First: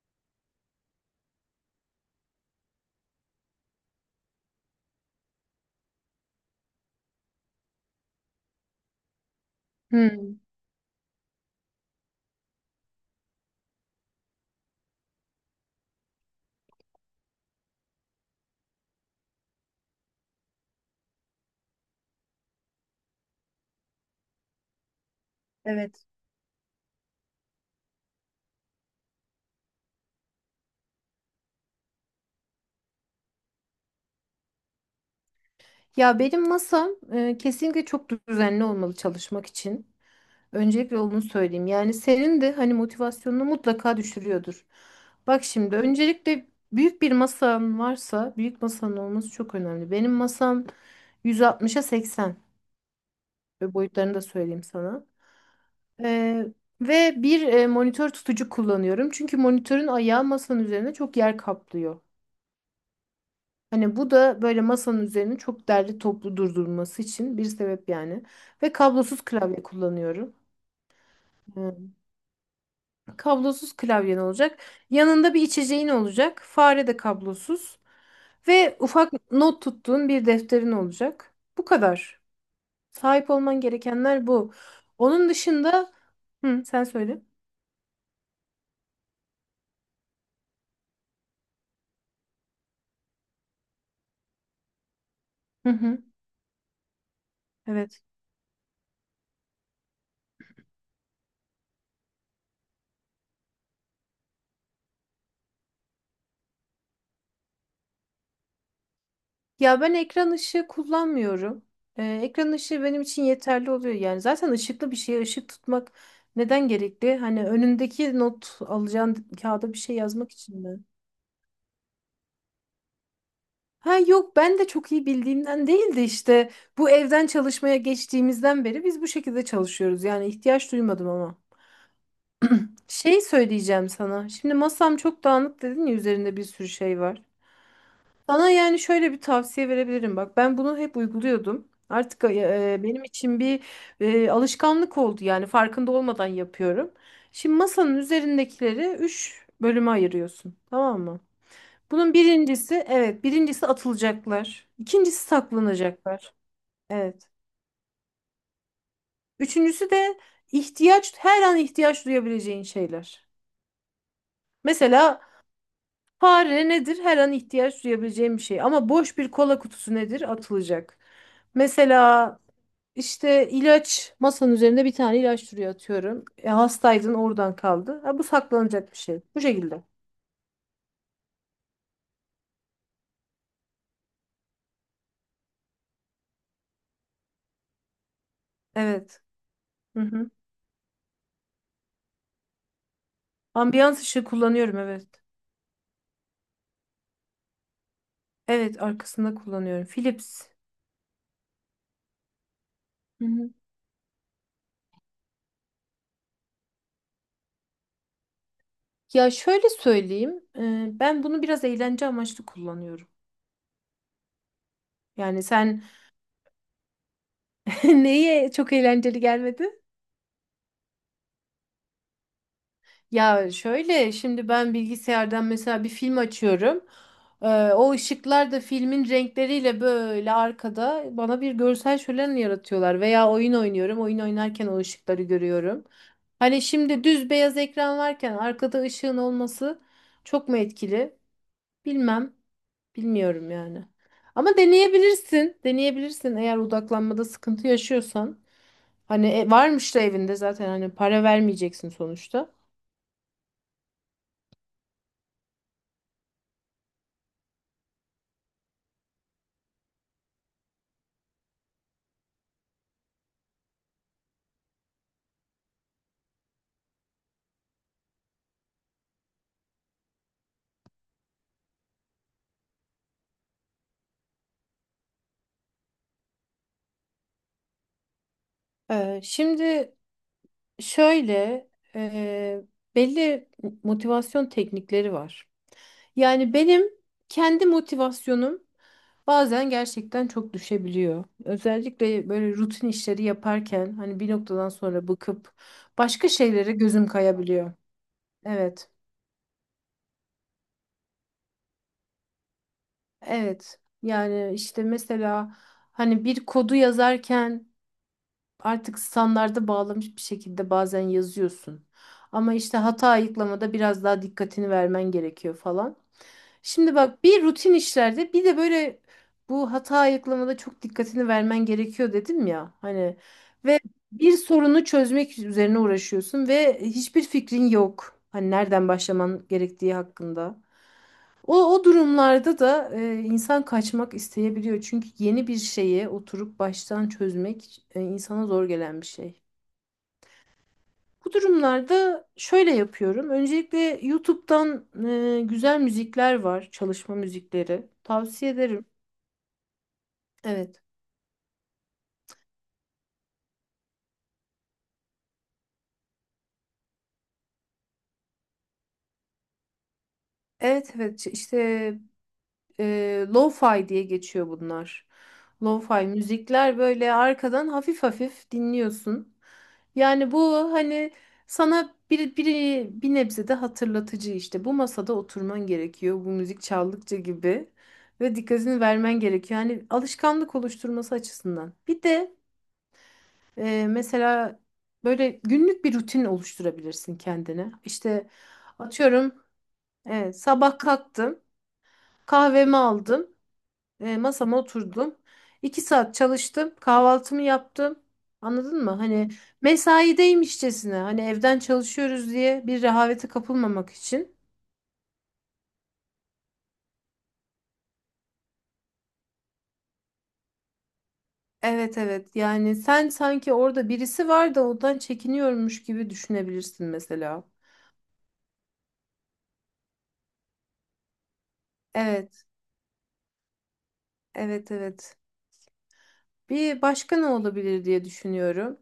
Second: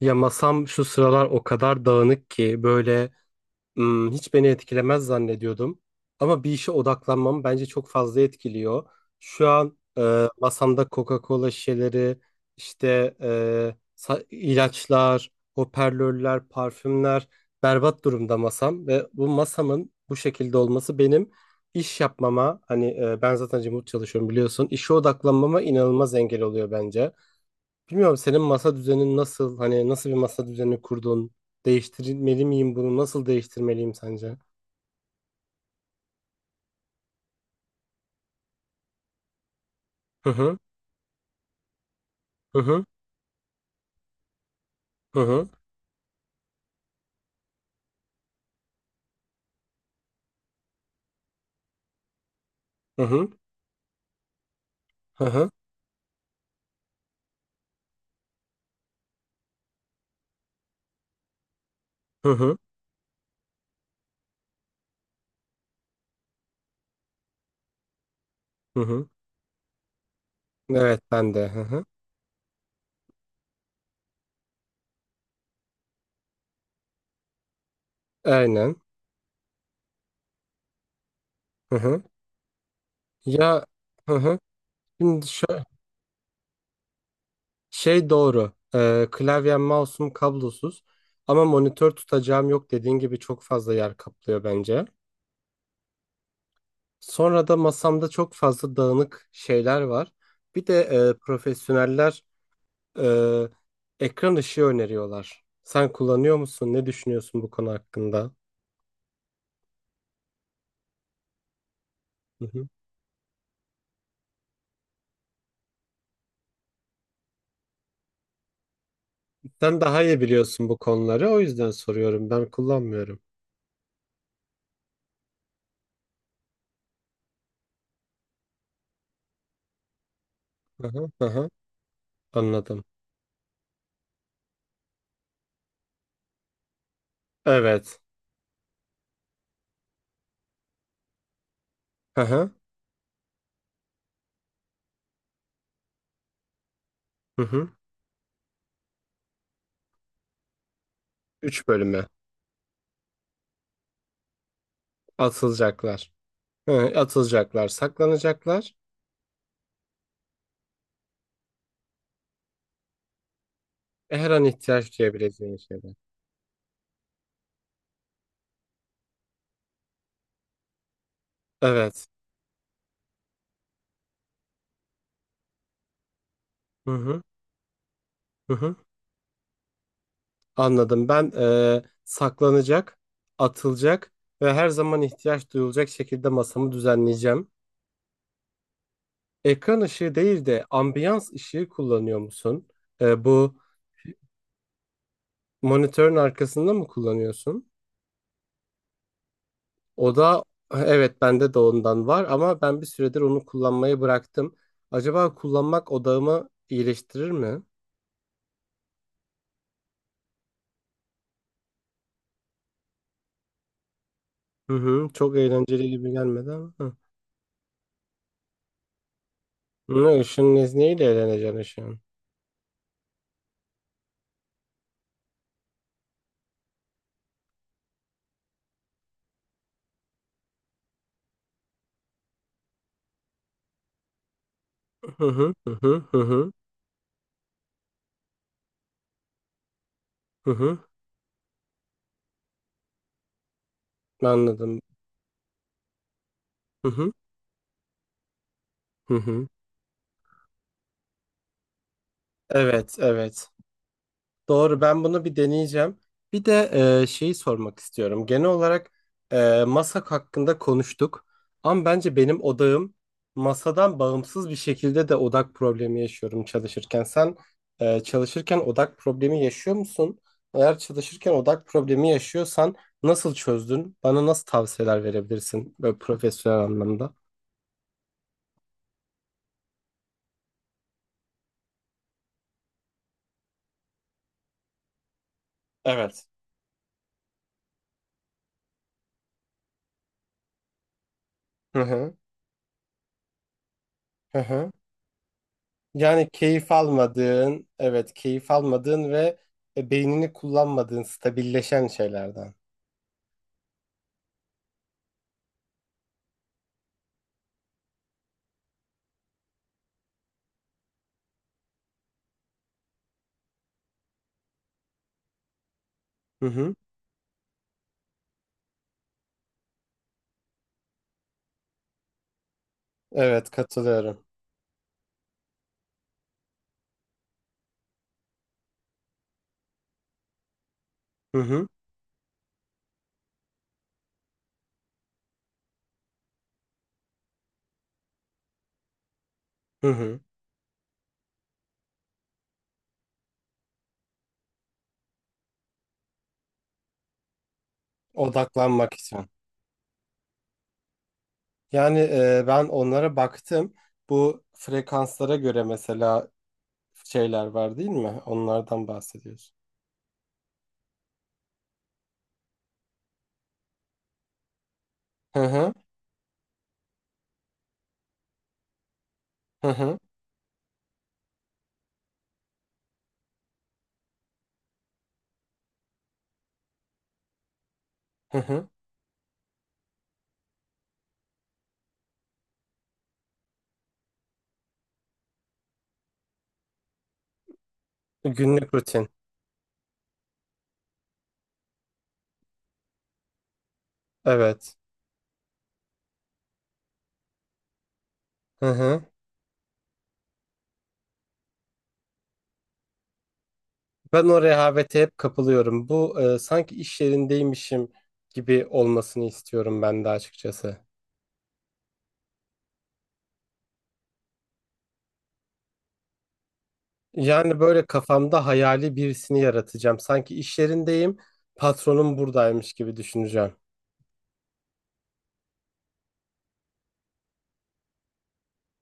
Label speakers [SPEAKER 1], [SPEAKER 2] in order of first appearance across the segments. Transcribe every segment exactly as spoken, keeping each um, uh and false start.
[SPEAKER 1] Ya masam şu sıralar o kadar dağınık ki böyle hmm, hiç beni etkilemez zannediyordum. Ama bir işe odaklanmam bence çok fazla etkiliyor. Şu an e,
[SPEAKER 2] Hmm,
[SPEAKER 1] masamda Coca-Cola şişeleri, işte e, sa- ilaçlar, hoparlörler, parfümler berbat durumda masam. Ve bu masamın bu şekilde olması benim iş yapmama, hani e, ben zaten remote çalışıyorum biliyorsun, işe odaklanmama
[SPEAKER 2] evet.
[SPEAKER 1] inanılmaz engel oluyor bence. Bilmiyorum senin masa düzenin nasıl? Hani nasıl bir masa düzeni kurdun? Değiştirmeli miyim bunu? Nasıl değiştirmeliyim sence?
[SPEAKER 2] Ya benim masam e, kesinlikle çok düzenli olmalı çalışmak için.
[SPEAKER 1] Hı hı
[SPEAKER 2] Öncelikle onu söyleyeyim. Yani senin de
[SPEAKER 1] hı
[SPEAKER 2] hani
[SPEAKER 1] hı
[SPEAKER 2] motivasyonunu mutlaka düşürüyordur.
[SPEAKER 1] hı
[SPEAKER 2] Bak
[SPEAKER 1] hı
[SPEAKER 2] şimdi öncelikle büyük bir masan varsa büyük masanın olması çok önemli. Benim masam yüz altmışa seksen
[SPEAKER 1] hı hı
[SPEAKER 2] ve boyutlarını da söyleyeyim sana.
[SPEAKER 1] hı hı
[SPEAKER 2] E, Ve bir e, monitör tutucu kullanıyorum. Çünkü monitörün ayağı masanın üzerine çok yer kaplıyor.
[SPEAKER 1] hı hı
[SPEAKER 2] Hani bu da böyle masanın üzerine çok derli toplu durdurması için bir sebep yani. Ve
[SPEAKER 1] hı hı.
[SPEAKER 2] kablosuz klavye kullanıyorum.
[SPEAKER 1] Evet ben de. Hı hı.
[SPEAKER 2] Hmm. Kablosuz klavyen olacak. Yanında bir içeceğin olacak. Fare de kablosuz.
[SPEAKER 1] Aynen.
[SPEAKER 2] Ve ufak not tuttuğun bir defterin olacak. Bu
[SPEAKER 1] Hı hı.
[SPEAKER 2] kadar. Sahip olman
[SPEAKER 1] Ya, hı
[SPEAKER 2] gerekenler
[SPEAKER 1] hı.
[SPEAKER 2] bu.
[SPEAKER 1] Şimdi
[SPEAKER 2] Onun
[SPEAKER 1] şu
[SPEAKER 2] dışında... Hı, sen söyle.
[SPEAKER 1] şey doğru. Ee, klavyem mouse'um kablosuz. Ama monitör tutacağım yok, dediğin gibi çok fazla yer kaplıyor bence.
[SPEAKER 2] Hı hı.
[SPEAKER 1] Sonra da
[SPEAKER 2] Evet.
[SPEAKER 1] masamda çok fazla dağınık şeyler var. Bir de e, profesyoneller Ee, ekran ışığı öneriyorlar. Sen kullanıyor musun? Ne düşünüyorsun bu konu hakkında?
[SPEAKER 2] Ya ben ekran ışığı kullanmıyorum. Ee,
[SPEAKER 1] Hı
[SPEAKER 2] ekran
[SPEAKER 1] hı.
[SPEAKER 2] ışığı benim için yeterli oluyor. Yani zaten ışıklı bir şeye ışık tutmak neden gerekli? Hani önündeki not alacağın kağıda bir
[SPEAKER 1] Sen
[SPEAKER 2] şey
[SPEAKER 1] daha iyi
[SPEAKER 2] yazmak için
[SPEAKER 1] biliyorsun bu
[SPEAKER 2] mi?
[SPEAKER 1] konuları, o yüzden soruyorum. Ben kullanmıyorum.
[SPEAKER 2] Ha yok, ben de çok iyi bildiğimden değil de işte bu evden çalışmaya geçtiğimizden beri biz bu şekilde çalışıyoruz. Yani ihtiyaç
[SPEAKER 1] Hı
[SPEAKER 2] duymadım
[SPEAKER 1] hı, hı
[SPEAKER 2] ama.
[SPEAKER 1] hı. Anladım.
[SPEAKER 2] Şey söyleyeceğim sana. Şimdi masam çok dağınık dedin ya, üzerinde bir sürü şey var.
[SPEAKER 1] Evet.
[SPEAKER 2] Sana yani şöyle bir tavsiye verebilirim. Bak ben bunu hep uyguluyordum.
[SPEAKER 1] Hı
[SPEAKER 2] Artık
[SPEAKER 1] hı,
[SPEAKER 2] e, e, benim için bir e, alışkanlık oldu, yani farkında olmadan yapıyorum.
[SPEAKER 1] hı
[SPEAKER 2] Şimdi
[SPEAKER 1] hı.
[SPEAKER 2] masanın üzerindekileri üç bölüme ayırıyorsun, tamam mı?
[SPEAKER 1] Üç bölüme
[SPEAKER 2] Bunun birincisi, evet, birincisi atılacaklar. İkincisi
[SPEAKER 1] atılacaklar.
[SPEAKER 2] saklanacaklar.
[SPEAKER 1] Hı,
[SPEAKER 2] Evet.
[SPEAKER 1] atılacaklar, saklanacaklar.
[SPEAKER 2] Üçüncüsü de ihtiyaç, her an ihtiyaç duyabileceğin şeyler.
[SPEAKER 1] E, Her an ihtiyaç
[SPEAKER 2] Mesela
[SPEAKER 1] duyabileceğin şeyler.
[SPEAKER 2] fare nedir? Her an ihtiyaç duyabileceğin bir şey. Ama boş bir kola kutusu nedir? Atılacak.
[SPEAKER 1] Evet.
[SPEAKER 2] Mesela İşte ilaç, masanın üzerinde bir tane ilaç duruyor atıyorum. E,
[SPEAKER 1] Hı
[SPEAKER 2] hastaydın,
[SPEAKER 1] hı,
[SPEAKER 2] oradan kaldı. Ha, bu
[SPEAKER 1] hı hı.
[SPEAKER 2] saklanacak bir şey. Bu şekilde.
[SPEAKER 1] Anladım. Ben e, saklanacak, atılacak ve her zaman ihtiyaç duyulacak şekilde masamı düzenleyeceğim.
[SPEAKER 2] Evet.
[SPEAKER 1] Ekran
[SPEAKER 2] Hı
[SPEAKER 1] ışığı
[SPEAKER 2] hı.
[SPEAKER 1] değil de ambiyans ışığı kullanıyor musun? Ee, bu
[SPEAKER 2] Ambiyans ışığı kullanıyorum, evet.
[SPEAKER 1] monitörün arkasında mı kullanıyorsun?
[SPEAKER 2] Evet, arkasında kullanıyorum.
[SPEAKER 1] O da
[SPEAKER 2] Philips.
[SPEAKER 1] evet, bende de ondan var ama ben bir süredir
[SPEAKER 2] Hı
[SPEAKER 1] onu
[SPEAKER 2] hı.
[SPEAKER 1] kullanmayı bıraktım. Acaba kullanmak odağımı iyileştirir mi?
[SPEAKER 2] Ya şöyle söyleyeyim. E, ben bunu biraz eğlence amaçlı kullanıyorum.
[SPEAKER 1] Hı hı, çok
[SPEAKER 2] Yani sen
[SPEAKER 1] eğlenceli gibi gelmedi ama. Hı.
[SPEAKER 2] neye çok eğlenceli gelmedi?
[SPEAKER 1] Ne ışığın nezneyle eğleneceksin ışığın.
[SPEAKER 2] Ya şöyle, şimdi ben bilgisayardan mesela bir film açıyorum. Ee, O ışıklar da filmin renkleriyle böyle arkada bana bir görsel şölen yaratıyorlar. Veya oyun oynuyorum. Oyun oynarken o ışıkları
[SPEAKER 1] Hı hı hı
[SPEAKER 2] görüyorum.
[SPEAKER 1] hı hı hı.
[SPEAKER 2] Hani şimdi düz beyaz ekran varken arkada ışığın olması çok
[SPEAKER 1] hı
[SPEAKER 2] mu
[SPEAKER 1] hı.
[SPEAKER 2] etkili? Bilmem. Bilmiyorum yani. Ama
[SPEAKER 1] Anladım.
[SPEAKER 2] deneyebilirsin. Deneyebilirsin eğer
[SPEAKER 1] Hı hı
[SPEAKER 2] odaklanmada sıkıntı yaşıyorsan.
[SPEAKER 1] hı
[SPEAKER 2] Hani
[SPEAKER 1] hı.
[SPEAKER 2] e, varmış da evinde zaten, hani para vermeyeceksin sonuçta.
[SPEAKER 1] Evet, evet. Doğru, ben bunu bir deneyeceğim. Bir de e, şeyi sormak istiyorum. Genel olarak e, masak hakkında konuştuk. Ama bence benim odağım masadan bağımsız bir şekilde de odak problemi yaşıyorum çalışırken. Sen e, çalışırken odak problemi yaşıyor musun? Eğer çalışırken odak problemi yaşıyorsan nasıl çözdün? Bana nasıl tavsiyeler verebilirsin böyle profesyonel anlamda?
[SPEAKER 2] Ee, şimdi şöyle, e, belli motivasyon teknikleri var.
[SPEAKER 1] Evet.
[SPEAKER 2] Yani benim kendi motivasyonum bazen gerçekten çok düşebiliyor.
[SPEAKER 1] Hı hı.
[SPEAKER 2] Özellikle böyle rutin işleri yaparken hani bir
[SPEAKER 1] Hı
[SPEAKER 2] noktadan
[SPEAKER 1] hı.
[SPEAKER 2] sonra bıkıp
[SPEAKER 1] Yani
[SPEAKER 2] başka
[SPEAKER 1] keyif
[SPEAKER 2] şeylere gözüm
[SPEAKER 1] almadığın,
[SPEAKER 2] kayabiliyor.
[SPEAKER 1] evet, keyif
[SPEAKER 2] Evet,
[SPEAKER 1] almadığın ve e, beynini kullanmadığın stabilleşen şeylerden.
[SPEAKER 2] evet. Yani işte mesela hani bir kodu yazarken artık standarda bağlamış bir şekilde bazen yazıyorsun. Ama işte hata ayıklamada biraz daha dikkatini vermen gerekiyor falan.
[SPEAKER 1] Hı hı.
[SPEAKER 2] Şimdi bak, bir rutin işlerde, bir de böyle bu hata ayıklamada çok dikkatini vermen gerekiyor dedim ya. Hani
[SPEAKER 1] Evet,
[SPEAKER 2] ve
[SPEAKER 1] katılıyorum.
[SPEAKER 2] bir sorunu çözmek üzerine uğraşıyorsun ve hiçbir fikrin yok. Hani nereden başlaman gerektiği hakkında.
[SPEAKER 1] Hı hı.
[SPEAKER 2] O, o durumlarda da e, insan kaçmak isteyebiliyor. Çünkü yeni bir şeye oturup baştan çözmek e, insana zor gelen bir şey.
[SPEAKER 1] Hı hı.
[SPEAKER 2] Bu durumlarda şöyle yapıyorum. Öncelikle YouTube'dan e, güzel müzikler var, çalışma müzikleri. Tavsiye ederim.
[SPEAKER 1] Odaklanmak için.
[SPEAKER 2] Evet.
[SPEAKER 1] Yani e, ben onlara baktım. Bu frekanslara göre mesela şeyler var değil mi? Onlardan bahsediyorsun.
[SPEAKER 2] Evet, evet, işte e, lo-fi diye geçiyor bunlar.
[SPEAKER 1] Hı hı.
[SPEAKER 2] Lo-fi müzikler, böyle arkadan hafif hafif dinliyorsun.
[SPEAKER 1] Hı hı.
[SPEAKER 2] Yani bu hani sana bir, bir, bir nebze de hatırlatıcı işte. Bu masada oturman gerekiyor bu müzik çaldıkça gibi. Ve
[SPEAKER 1] Hı hı.
[SPEAKER 2] dikkatini vermen gerekiyor. Yani alışkanlık oluşturması açısından. Bir de e, mesela böyle günlük bir rutin oluşturabilirsin kendine. İşte
[SPEAKER 1] Günlük rutin.
[SPEAKER 2] atıyorum, evet, sabah kalktım, kahvemi aldım, e, masama
[SPEAKER 1] Evet.
[SPEAKER 2] oturdum. İki saat çalıştım. Kahvaltımı yaptım.
[SPEAKER 1] Hı
[SPEAKER 2] Anladın mı?
[SPEAKER 1] hı.
[SPEAKER 2] Hani mesaideymişçesine, hani evden çalışıyoruz diye bir rehavete kapılmamak
[SPEAKER 1] Ben
[SPEAKER 2] için.
[SPEAKER 1] o rehavete hep kapılıyorum. Bu e, sanki iş yerindeymişim gibi olmasını istiyorum ben de açıkçası.
[SPEAKER 2] Evet, evet, yani sen sanki orada birisi var da ondan çekiniyormuş gibi düşünebilirsin mesela.
[SPEAKER 1] Yani böyle kafamda hayali birisini yaratacağım. Sanki iş yerindeyim, patronum
[SPEAKER 2] Evet,
[SPEAKER 1] buradaymış gibi düşüneceğim.
[SPEAKER 2] evet, evet. Bir başka ne olabilir diye düşünüyorum.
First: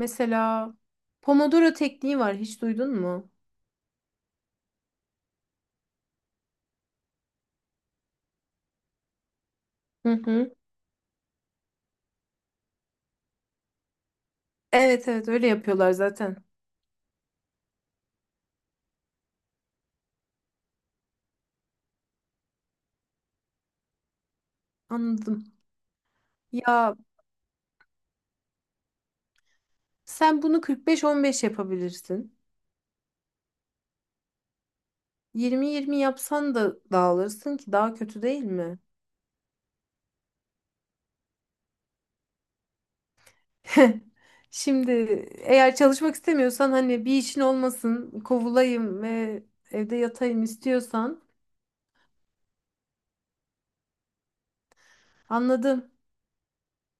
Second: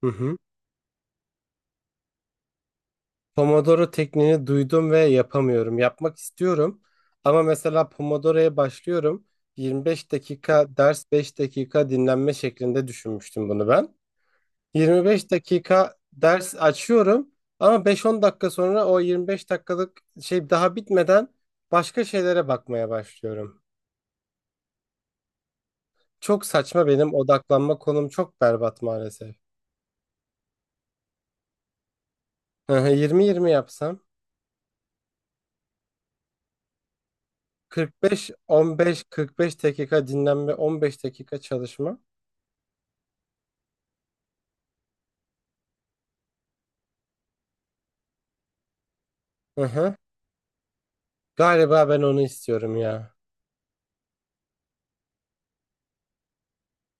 [SPEAKER 1] Hı hı.
[SPEAKER 2] Pomodoro tekniği var, hiç duydun mu?
[SPEAKER 1] Pomodoro tekniğini duydum ve yapamıyorum. Yapmak istiyorum ama mesela Pomodoro'ya başlıyorum. yirmi beş
[SPEAKER 2] Hı hı.
[SPEAKER 1] dakika ders, beş dakika dinlenme şeklinde düşünmüştüm bunu ben.
[SPEAKER 2] Evet, evet,
[SPEAKER 1] yirmi beş
[SPEAKER 2] öyle yapıyorlar
[SPEAKER 1] dakika
[SPEAKER 2] zaten.
[SPEAKER 1] ders açıyorum ama beş on dakika sonra o yirmi beş dakikalık şey daha bitmeden başka şeylere bakmaya başlıyorum.
[SPEAKER 2] Anladım.
[SPEAKER 1] Çok saçma,
[SPEAKER 2] Ya,
[SPEAKER 1] benim odaklanma konum çok berbat maalesef.
[SPEAKER 2] sen bunu kırk beş on beş yapabilirsin.
[SPEAKER 1] yirmi yirmi yapsam.
[SPEAKER 2] yirmi yirmi yapsan da dağılırsın ki, daha kötü değil mi?
[SPEAKER 1] kırk beş on beş, kırk beş dakika dinlenme, on beş dakika çalışma.
[SPEAKER 2] Şimdi, eğer çalışmak istemiyorsan, hani bir işin olmasın, kovulayım ve
[SPEAKER 1] Hı hı.
[SPEAKER 2] evde yatayım istiyorsan,
[SPEAKER 1] Galiba ben onu istiyorum ya.
[SPEAKER 2] anladım.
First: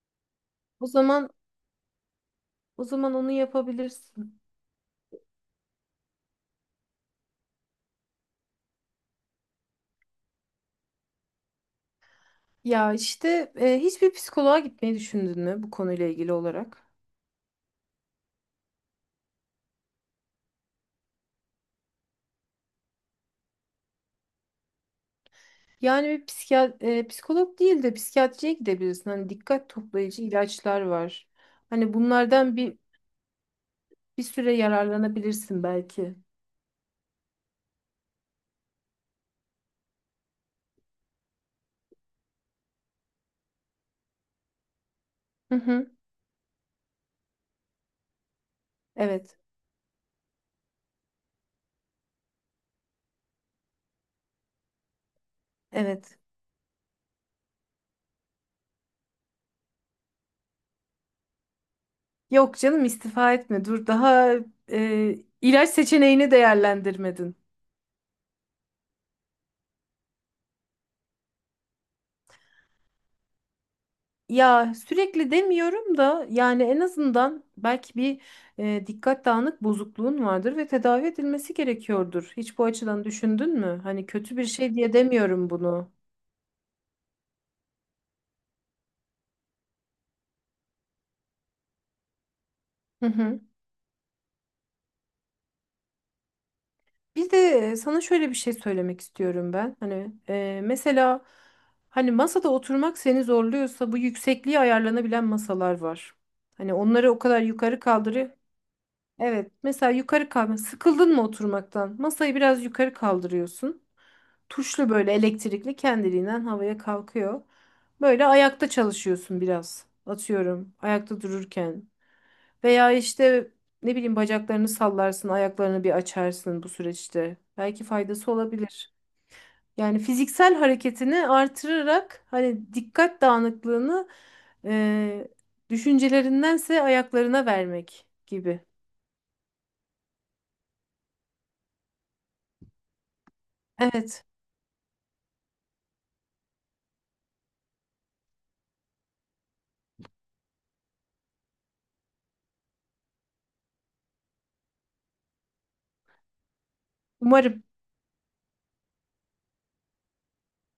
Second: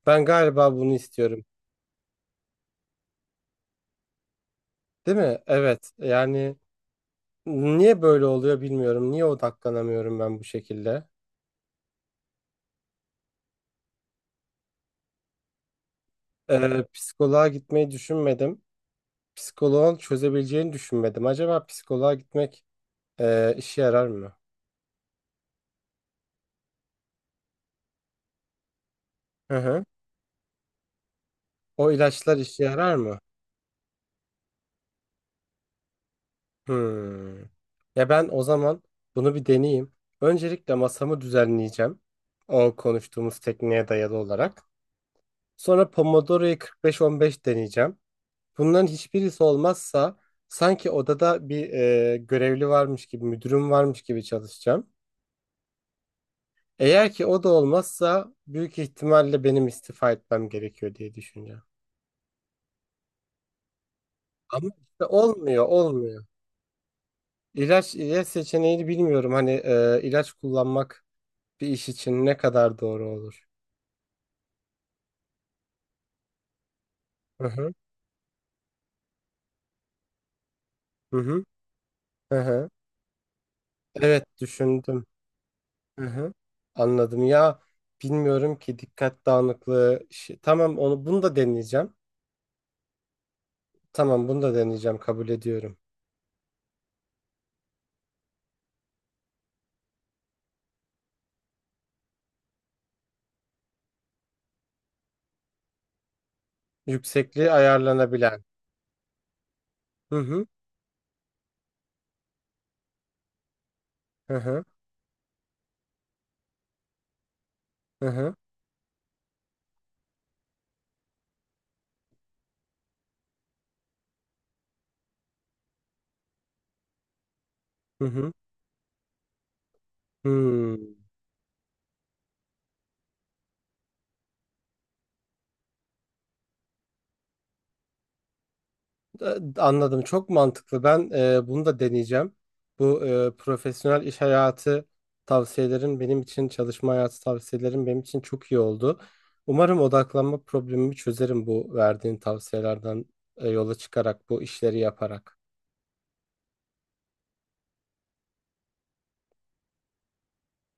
[SPEAKER 1] Ben galiba
[SPEAKER 2] O
[SPEAKER 1] bunu
[SPEAKER 2] zaman,
[SPEAKER 1] istiyorum.
[SPEAKER 2] o zaman onu yapabilirsin.
[SPEAKER 1] Değil mi? Evet. Yani niye böyle oluyor bilmiyorum. Niye odaklanamıyorum ben bu şekilde?
[SPEAKER 2] Ya işte e, hiçbir psikoloğa gitmeyi düşündün mü bu konuyla ilgili
[SPEAKER 1] Ee,
[SPEAKER 2] olarak?
[SPEAKER 1] psikoloğa gitmeyi düşünmedim. Psikoloğun çözebileceğini düşünmedim. Acaba psikoloğa gitmek e, işe yarar mı?
[SPEAKER 2] Yani bir psikiyat e, psikolog değil de psikiyatriye gidebilirsin. Hani
[SPEAKER 1] Hı
[SPEAKER 2] dikkat
[SPEAKER 1] hı.
[SPEAKER 2] toplayıcı ilaçlar var.
[SPEAKER 1] O
[SPEAKER 2] Hani
[SPEAKER 1] ilaçlar
[SPEAKER 2] bunlardan
[SPEAKER 1] işe
[SPEAKER 2] bir,
[SPEAKER 1] yarar mı?
[SPEAKER 2] bir süre yararlanabilirsin belki.
[SPEAKER 1] Hmm. Ya ben o zaman bunu bir deneyeyim. Öncelikle masamı düzenleyeceğim. O konuştuğumuz tekniğe dayalı olarak.
[SPEAKER 2] Hı
[SPEAKER 1] Sonra
[SPEAKER 2] hı.
[SPEAKER 1] Pomodoro'yu kırk beş on beş deneyeceğim. Bunların
[SPEAKER 2] Evet,
[SPEAKER 1] hiçbirisi olmazsa sanki odada bir e, görevli varmış gibi, müdürüm varmış gibi çalışacağım.
[SPEAKER 2] evet.
[SPEAKER 1] Eğer ki o da olmazsa büyük ihtimalle benim istifa etmem gerekiyor diye düşüneceğim.
[SPEAKER 2] Yok canım, istifa etme. Dur daha
[SPEAKER 1] Ama işte
[SPEAKER 2] e,
[SPEAKER 1] olmuyor,
[SPEAKER 2] ilaç
[SPEAKER 1] olmuyor.
[SPEAKER 2] seçeneğini değerlendirmedin.
[SPEAKER 1] İlaç, ilaç seçeneğini bilmiyorum. Hani e, ilaç kullanmak bir iş için ne kadar doğru olur?
[SPEAKER 2] Ya sürekli demiyorum da, yani en azından
[SPEAKER 1] Hı hı.
[SPEAKER 2] belki bir e, dikkat dağınık bozukluğun vardır ve tedavi
[SPEAKER 1] Hı hı.
[SPEAKER 2] edilmesi gerekiyordur.
[SPEAKER 1] Hı
[SPEAKER 2] Hiç bu
[SPEAKER 1] hı.
[SPEAKER 2] açıdan düşündün mü? Hani
[SPEAKER 1] Evet,
[SPEAKER 2] kötü bir şey diye
[SPEAKER 1] düşündüm.
[SPEAKER 2] demiyorum bunu.
[SPEAKER 1] Hı hı. Anladım ya. Bilmiyorum ki dikkat dağınıklığı. işi- Tamam, onu bunu da deneyeceğim. Tamam, bunu da deneyeceğim, kabul ediyorum.
[SPEAKER 2] Bir de e, sana şöyle bir şey söylemek istiyorum ben. Hani e, mesela hani masada oturmak seni zorluyorsa, bu yüksekliği ayarlanabilen masalar var. Hani onları o kadar
[SPEAKER 1] Yüksekliği
[SPEAKER 2] yukarı kaldırı.
[SPEAKER 1] ayarlanabilen.
[SPEAKER 2] Evet, mesela
[SPEAKER 1] Hı
[SPEAKER 2] yukarı
[SPEAKER 1] hı.
[SPEAKER 2] kalma. Sıkıldın mı oturmaktan? Masayı biraz yukarı kaldırıyorsun.
[SPEAKER 1] Hı hı.
[SPEAKER 2] Tuşlu böyle elektrikli kendiliğinden havaya kalkıyor.
[SPEAKER 1] Hı
[SPEAKER 2] Böyle
[SPEAKER 1] hı.
[SPEAKER 2] ayakta çalışıyorsun biraz. Atıyorum, ayakta dururken. Veya işte, ne bileyim, bacaklarını sallarsın, ayaklarını bir açarsın bu süreçte. Belki
[SPEAKER 1] Hı hı.
[SPEAKER 2] faydası olabilir. Yani fiziksel
[SPEAKER 1] Hmm.
[SPEAKER 2] hareketini artırarak, hani dikkat dağınıklığını e, düşüncelerindense ayaklarına vermek gibi.
[SPEAKER 1] E, Anladım. Çok mantıklı. Ben e, bunu da deneyeceğim. Bu e, profesyonel iş
[SPEAKER 2] Evet,
[SPEAKER 1] hayatı tavsiyelerin benim için, çalışma hayatı tavsiyelerin benim için çok iyi oldu. Umarım odaklanma problemimi çözerim bu verdiğin tavsiyelerden e, yola çıkarak, bu işleri yaparak.
[SPEAKER 2] umarım.